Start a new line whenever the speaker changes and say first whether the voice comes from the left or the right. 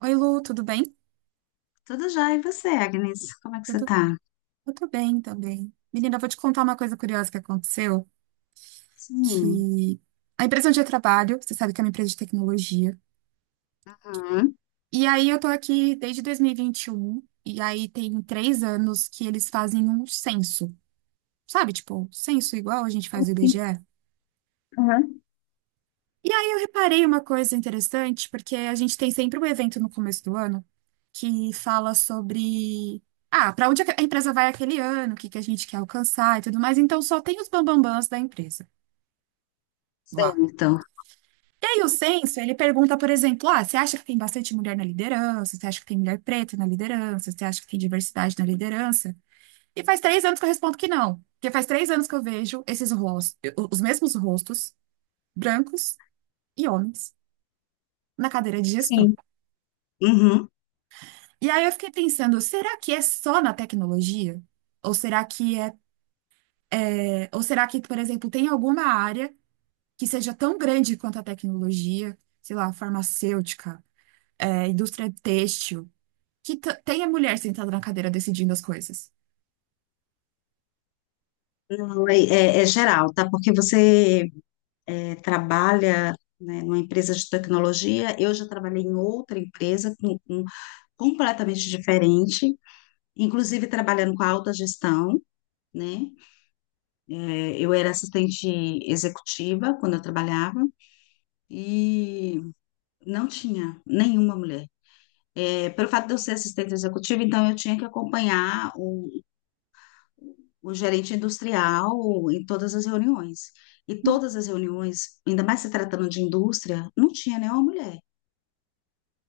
right: Oi, Lu, tudo bem?
left: Tudo já, e você, Agnes? Como é que
right: Eu
left: você
right: tô,
left: tá?
right: eu tô bem também. Menina, eu vou te contar uma coisa curiosa que aconteceu,
left: Sim.
right: que a empresa onde eu trabalho, você sabe que é uma empresa de tecnologia,
left: Uhum.
right: e aí eu tô aqui desde 2021, e vinte e um, e aí tem 3 anos que eles fazem um censo, sabe? Tipo, censo igual a gente faz o IBGE.
left: Enfim, aham.
right: E aí eu reparei uma coisa interessante, porque a gente tem sempre um evento no começo do ano que fala sobre, ah, para onde a empresa vai aquele ano, o que que a gente quer alcançar e tudo mais. Então só tem os bambambãs da empresa lá.
left: Certo.
right: E aí o censo, ele pergunta, por exemplo, ah, você acha que tem bastante mulher na liderança? Você acha que tem mulher preta na liderança? Você acha que tem diversidade na liderança? E faz 3 anos que eu respondo que não. Porque faz 3 anos que eu vejo esses rostos, os mesmos rostos, brancos e homens, na cadeira de gestão.
left: Sim. Uhum.
right: E aí eu fiquei pensando, será que é só na tecnologia? Ou será que é, ou será que, por exemplo, tem alguma área que seja tão grande quanto a tecnologia, sei lá, farmacêutica, é, indústria têxtil, que tenha mulher sentada na cadeira decidindo as coisas?
left: Não, é geral, tá? Porque você trabalha, né, numa empresa de tecnologia. Eu já trabalhei em outra empresa completamente diferente, inclusive trabalhando com a alta gestão, né? Eu era assistente executiva quando eu trabalhava e não tinha nenhuma mulher. Pelo fato de eu ser assistente executiva, então eu tinha que acompanhar o gerente industrial em todas as reuniões. E todas as reuniões, ainda mais se tratando de indústria, não tinha nenhuma mulher.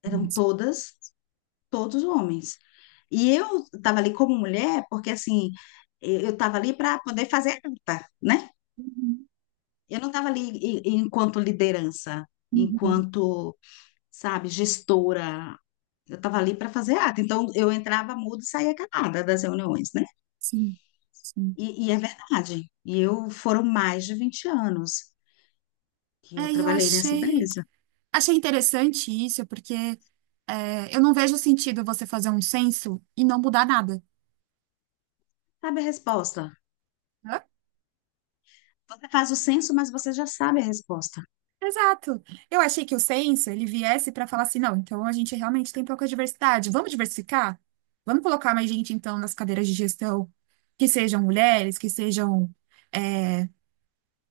left: Eram todos homens. E eu estava ali como mulher, porque assim, eu estava ali para poder fazer a ata, né?
right: Uhum,
left: Eu não estava ali e enquanto liderança,
right: uhum,
left: enquanto, sabe, gestora. Eu estava ali para fazer ata. Então, eu entrava muda e saía calada das reuniões, né?
right: sim, sim.
left: E é verdade. E eu foram mais de 20 anos que eu
right: É, e eu
left: trabalhei nessa
right: achei,
left: empresa.
right: achei interessante isso, porque é, eu não vejo sentido você fazer um censo e não mudar nada,
left: Sabe a resposta?
right: né?
left: Você faz o censo, mas você já sabe a resposta.
right: Exato. Eu achei que o censo ele viesse para falar assim, não, então a gente realmente tem pouca diversidade. Vamos diversificar? Vamos colocar mais gente então nas cadeiras de gestão, que sejam mulheres, que sejam é,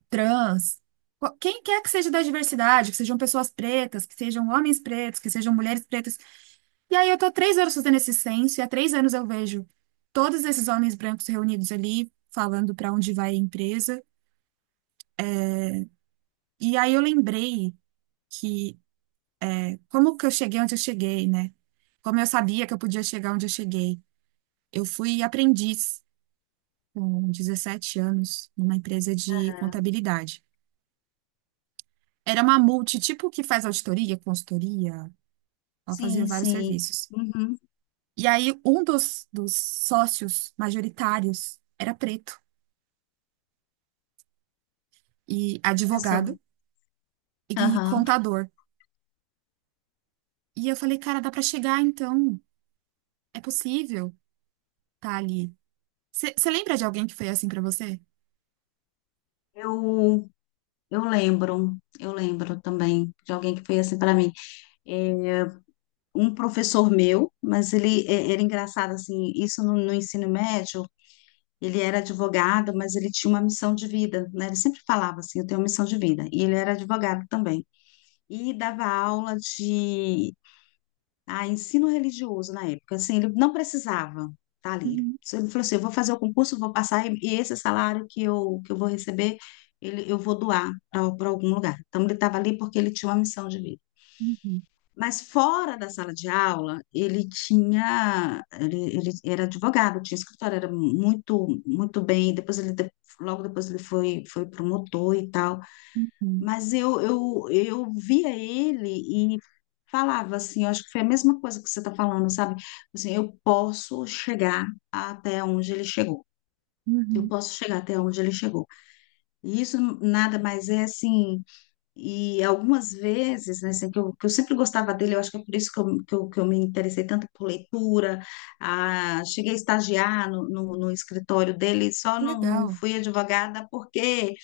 right: trans, quem quer que seja da diversidade, que sejam pessoas pretas, que sejam homens pretos, que sejam mulheres pretas. E aí eu tô 3 anos fazendo esse censo e há 3 anos eu vejo todos esses homens brancos reunidos ali falando para onde vai a empresa. E aí eu lembrei que como que eu cheguei onde eu cheguei, né? Como eu sabia que eu podia chegar onde eu cheguei. Eu fui aprendiz com 17 anos numa empresa de contabilidade. Era uma multi, tipo que faz auditoria, consultoria, ela fazia
left: Sim,
right: vários
left: sim.
right: serviços.
left: Uhum.
right: E aí um dos sócios majoritários era preto e
left: Olha só.
right: advogado e
left: Aham.
right: contador. E eu falei, cara, dá pra chegar então, é possível, tá ali. Você lembra de alguém que foi assim pra você?
left: Eu, eu lembro também de alguém que foi assim para mim. É, Um professor meu, mas ele era engraçado assim, isso no ensino médio. Ele era advogado, mas ele tinha uma missão de vida, né? Ele sempre falava assim: eu tenho uma missão de vida. E ele era advogado também, e dava aula de ensino religioso na época. Assim, ele não precisava estar ali.
right: Uhum,
left: Se Ele falou assim: eu vou fazer o concurso, vou passar, e esse salário que eu vou receber, ele, eu vou doar para algum lugar. Então, ele estava ali porque ele tinha uma missão de vida.
right: uhum,
left: Mas fora da sala de aula, ele era advogado, tinha escritório, era muito, muito bem. Depois ele, logo depois ele foi, foi promotor e tal.
right: uhum,
left: Mas eu via ele e falava assim: eu acho que foi a mesma coisa que você está falando, sabe? Assim, eu posso chegar até onde ele chegou. Eu
right: uhum.
left: posso chegar até onde ele chegou. E isso nada mais é assim. E algumas vezes, né, assim, que eu sempre gostava dele, eu acho que é por isso que eu me interessei tanto por leitura. Cheguei a estagiar no escritório dele, só não
right: Legal.
left: fui advogada porque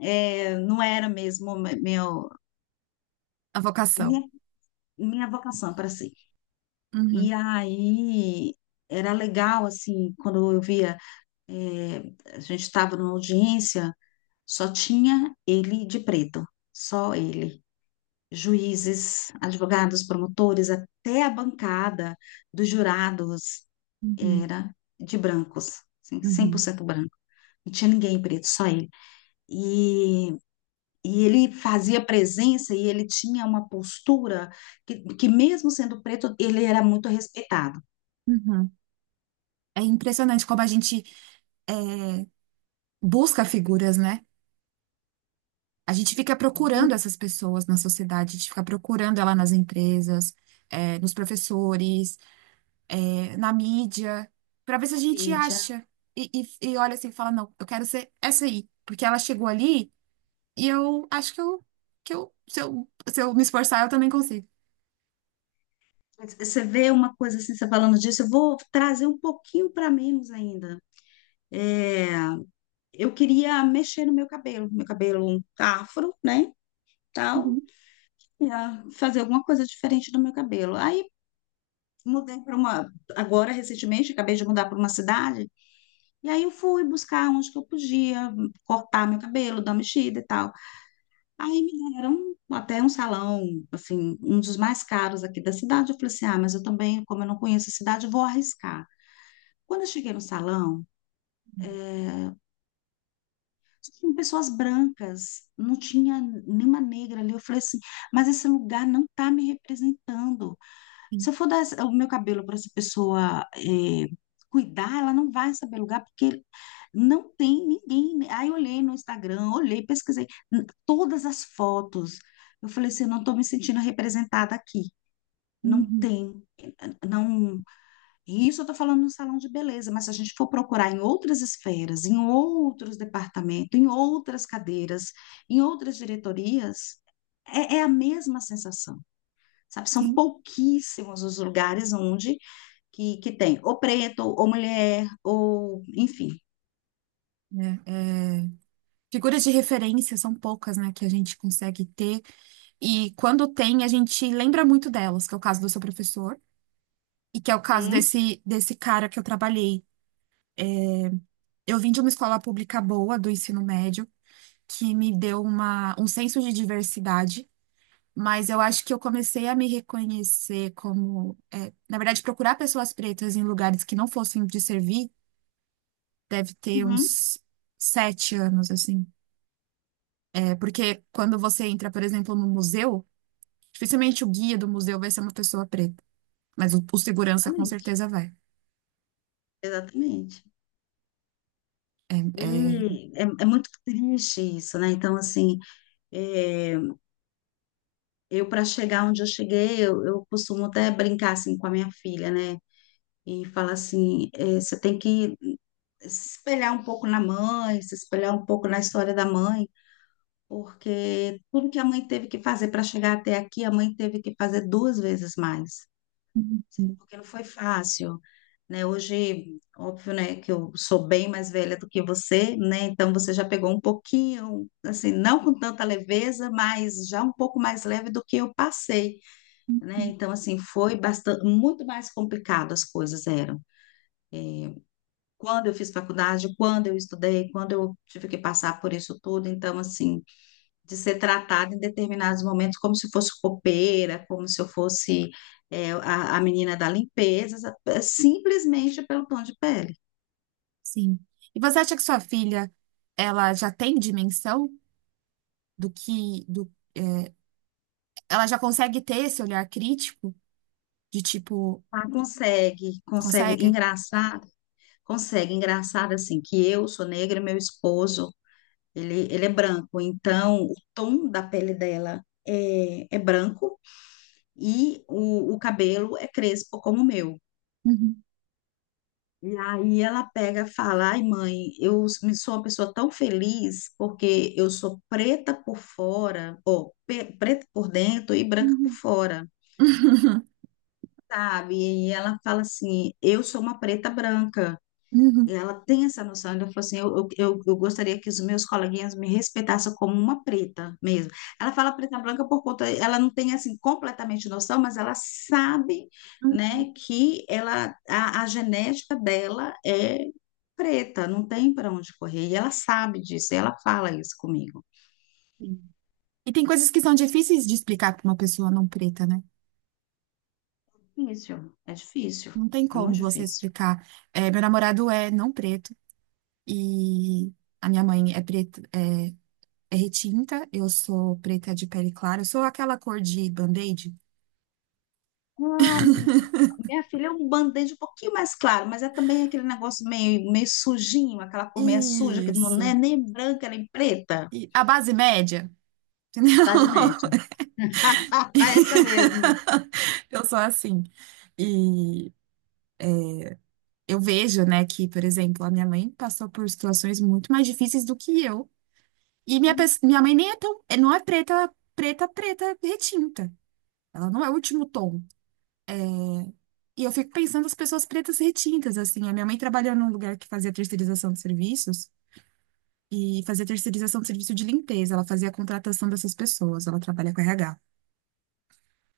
left: não era mesmo meu,
right: A vocação.
left: minha, minha vocação para si.
right: Uhum,
left: E aí era legal, assim, quando eu via, eh, a gente estava numa audiência, só tinha ele de preto, só ele. Juízes, advogados, promotores, até a bancada dos jurados
right: uhum,
left: era de brancos, assim, cem por
right: uhum,
left: cento branco. Não tinha ninguém preto, só ele. E E ele fazia presença e ele tinha uma postura que mesmo sendo preto, ele era muito respeitado.
right: uhum. É impressionante como a gente é, busca figuras, né? A gente fica procurando
left: Muito.
right: essas pessoas na sociedade, a gente fica procurando ela nas empresas, é, nos professores, é, na mídia, para ver se a gente
left: Bíblia.
right: acha. E, e olha assim, e fala, não, eu quero ser essa aí, porque ela chegou ali e eu acho que eu, se eu, se eu me esforçar, eu também consigo.
left: Você vê uma coisa assim, você falando disso, eu vou trazer um pouquinho para menos ainda. É, eu queria mexer no meu cabelo afro, né, tal,
right: Uhum,
left: e, ah, fazer alguma coisa diferente do meu cabelo. Aí agora recentemente, acabei de mudar para uma cidade, e aí eu fui buscar onde que eu podia cortar meu cabelo, dar uma mexida e tal. Aí me deram até um salão, assim, um dos mais caros aqui da cidade. Eu falei assim: ah, mas eu também, como eu não conheço a cidade, vou arriscar. Quando eu cheguei no salão, só tinham pessoas brancas, não tinha nenhuma negra ali. Eu falei assim: mas esse lugar não está me representando. Se
right: sim,
left: eu for dar o meu cabelo para essa pessoa cuidar, ela não vai saber lugar, porque não tem ninguém. Aí eu olhei no Instagram, olhei, pesquisei todas as fotos. Eu falei assim: eu não estou me sentindo representada aqui. Não
right: uhum,
left: tem, não. E isso eu estou falando no salão de beleza, mas se a gente for procurar em outras esferas, em outros departamentos, em outras cadeiras, em outras diretorias, é a mesma sensação, sabe? São
right: sim.
left: pouquíssimos os lugares onde que tem ou preto, ou mulher, ou enfim.
right: É, é, figuras de referência são poucas, né, que a gente consegue ter. E quando tem, a gente lembra muito delas, que é o caso do seu professor, e que é o caso
left: Uhum,
right: desse cara que eu trabalhei. Eu vim de uma escola pública boa do ensino médio, que me deu uma, um senso de diversidade, mas eu acho que eu comecei a me reconhecer como, é, na verdade, procurar pessoas pretas em lugares que não fossem de servir, deve ter
left: uhum,
right: uns 7 anos, assim. É, porque quando você entra, por exemplo, no museu, dificilmente o guia do museu vai ser uma pessoa preta, mas o segurança com
left: exatamente,
right: certeza vai.
left: exatamente. E é, é muito triste isso, né? Então, assim, é, eu, para chegar onde eu cheguei, eu costumo até brincar assim com a minha filha, né? E falar assim: eh, você tem que se espelhar um pouco na mãe, se espelhar um pouco na história da mãe, porque tudo que a mãe teve que fazer para chegar até aqui, a mãe teve que fazer duas vezes mais, assim,
right: Uhum.
left: porque não foi fácil, né? Hoje, óbvio, né, que eu sou bem mais velha do que você, né? Então você já pegou um pouquinho, assim, não com tanta leveza, mas já um pouco mais leve do que eu passei, né? Então, assim, foi bastante, muito mais complicado as coisas eram. Quando eu fiz faculdade, quando eu estudei, quando eu tive que passar por isso tudo, então, assim, de ser tratada em determinados momentos como se fosse copeira, como se eu fosse a menina da limpeza, simplesmente pelo tom de pele.
right: Sim. E você acha que sua filha, ela já tem dimensão do que, do, é, ela já consegue ter esse olhar crítico de tipo,
left: Ela Consegue, consegue
right: consegue?
left: engraçar, consegue engraçar, assim, que eu sou negra e meu esposo, ele é branco, então o tom da pele dela é branco, e o cabelo é crespo como o meu.
right: Uhum.
left: E aí ela pega e fala: ai mãe, eu sou uma pessoa tão feliz porque eu sou preta por fora, ou preta por dentro e branca por
right: Uhum.
left: fora, sabe? E ela fala assim: eu sou uma preta branca.
right: Uhum.
left: E ela tem essa noção, ela falou assim: eu, eu gostaria que os meus coleguinhas me respeitassem como uma preta mesmo. Ela fala preta branca por conta, ela não tem assim completamente noção, mas ela sabe,
right: Uhum.
left: né, que ela, a genética dela é preta, não tem para onde correr, e ela sabe disso, e ela fala isso comigo.
right: Sim. E tem coisas que são difíceis de explicar para uma pessoa não preta, né?
left: Difícil,
right: Não tem
left: é
right: como
left: muito
right: você
left: difícil.
right: explicar. É, meu namorado é não preto e a minha mãe é preta, é, é retinta, eu sou preta de pele clara, eu sou aquela cor de band-aid.
left: Ah, minha filha é um band-aid um pouquinho mais claro, mas é também aquele negócio meio, meio sujinho, aquela cor meio suja, que não é
right: Isso.
left: nem branca nem preta.
right: E a base média, entendeu?
left: Base média. Ah, essa mesma.
right: Eu sou assim. E eu vejo, né, que, por exemplo, a minha mãe passou por situações muito mais difíceis do que eu. E minha,
left: Hum,
right: pes- minha mãe nem é tão, é, não é preta, preta, preta retinta. Ela não é o último tom. E eu fico pensando as pessoas pretas retintas, assim. A minha mãe trabalhou num lugar que fazia terceirização de serviços, e fazia terceirização de serviço de limpeza. Ela fazia a contratação dessas pessoas, ela trabalha com RH.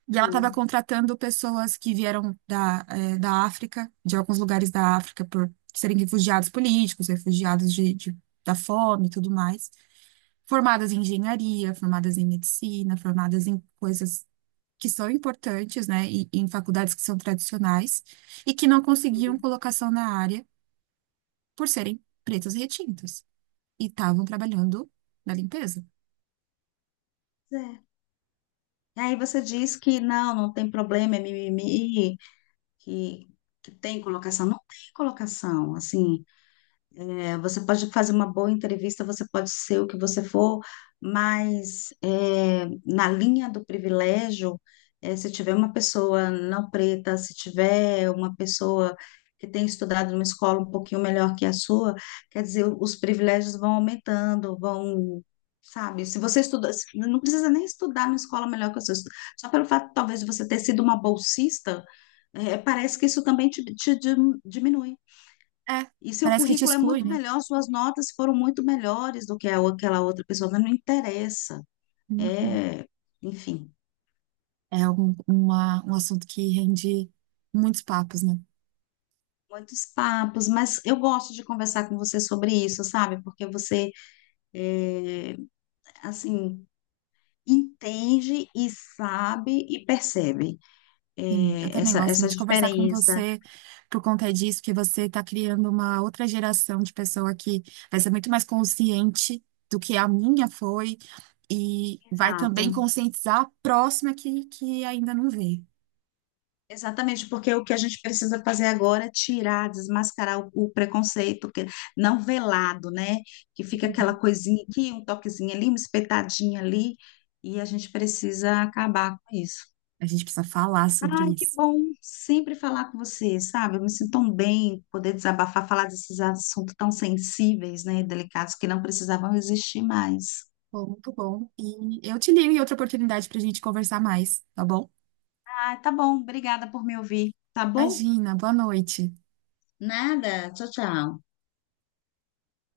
right: E ela estava
left: hum.
right: contratando pessoas que vieram da África, de alguns lugares da África, por serem refugiados políticos, refugiados da fome e tudo mais. Formadas em engenharia, formadas em medicina, formadas em coisas que são importantes, né, e em faculdades que são tradicionais, e que não conseguiam colocação na área por serem pretas e retintas, e estavam trabalhando na limpeza.
left: É. E aí você diz que não, não tem problema, é mimimi, que, que tem colocação. Não tem colocação, assim. É, você pode fazer uma boa entrevista, você pode ser o que você for, mas na linha do privilégio, se tiver uma pessoa não preta, se tiver uma pessoa que tem estudado numa escola um pouquinho melhor que a sua, quer dizer, os privilégios vão aumentando, vão, sabe? Se você estuda, se- não precisa nem estudar numa escola melhor que a sua, só pelo fato, talvez, de você ter sido uma bolsista, eh, parece que isso também te diminui.
right: É,
left: E seu
right: parece que te
left: currículo é
right: exclui,
left: muito
right: né?
left: melhor, suas notas foram muito melhores do que aquela outra pessoa, mas não interessa.
right: Uhum.
left: É, Enfim,
right: É algum, uma, um assunto que rende muitos papos, né?
left: muitos papos, mas eu gosto de conversar com você sobre isso, sabe? Porque você, é, assim, entende e sabe e percebe,
right: Sim, eu
left: é,
right: também
left: essa,
right: gosto
left: essa
right: muito de conversar com
left: diferença.
right: você por conta disso, porque você está criando uma outra geração de pessoa que vai ser muito mais consciente do que a minha foi e vai também
left: Exato.
right: conscientizar a próxima que ainda não vê.
left: Exatamente, porque o que a gente precisa fazer agora é tirar, desmascarar o preconceito, que não velado, né? Que fica aquela
right: Uhum.
left: coisinha aqui, um toquezinho ali, uma espetadinha ali, e a gente precisa acabar com isso.
right: A gente precisa falar sobre
left: Ai, que
right: isso.
left: bom sempre falar com você, sabe? Eu me sinto tão bem poder desabafar, falar desses assuntos tão sensíveis, né? Delicados que não precisavam existir mais.
right: Bom, muito bom. E eu te ligo em outra oportunidade para a gente conversar mais, tá bom?
left: Ah, tá bom, obrigada por me ouvir, tá bom?
right: Imagina, boa noite.
left: Nada, tchau, tchau.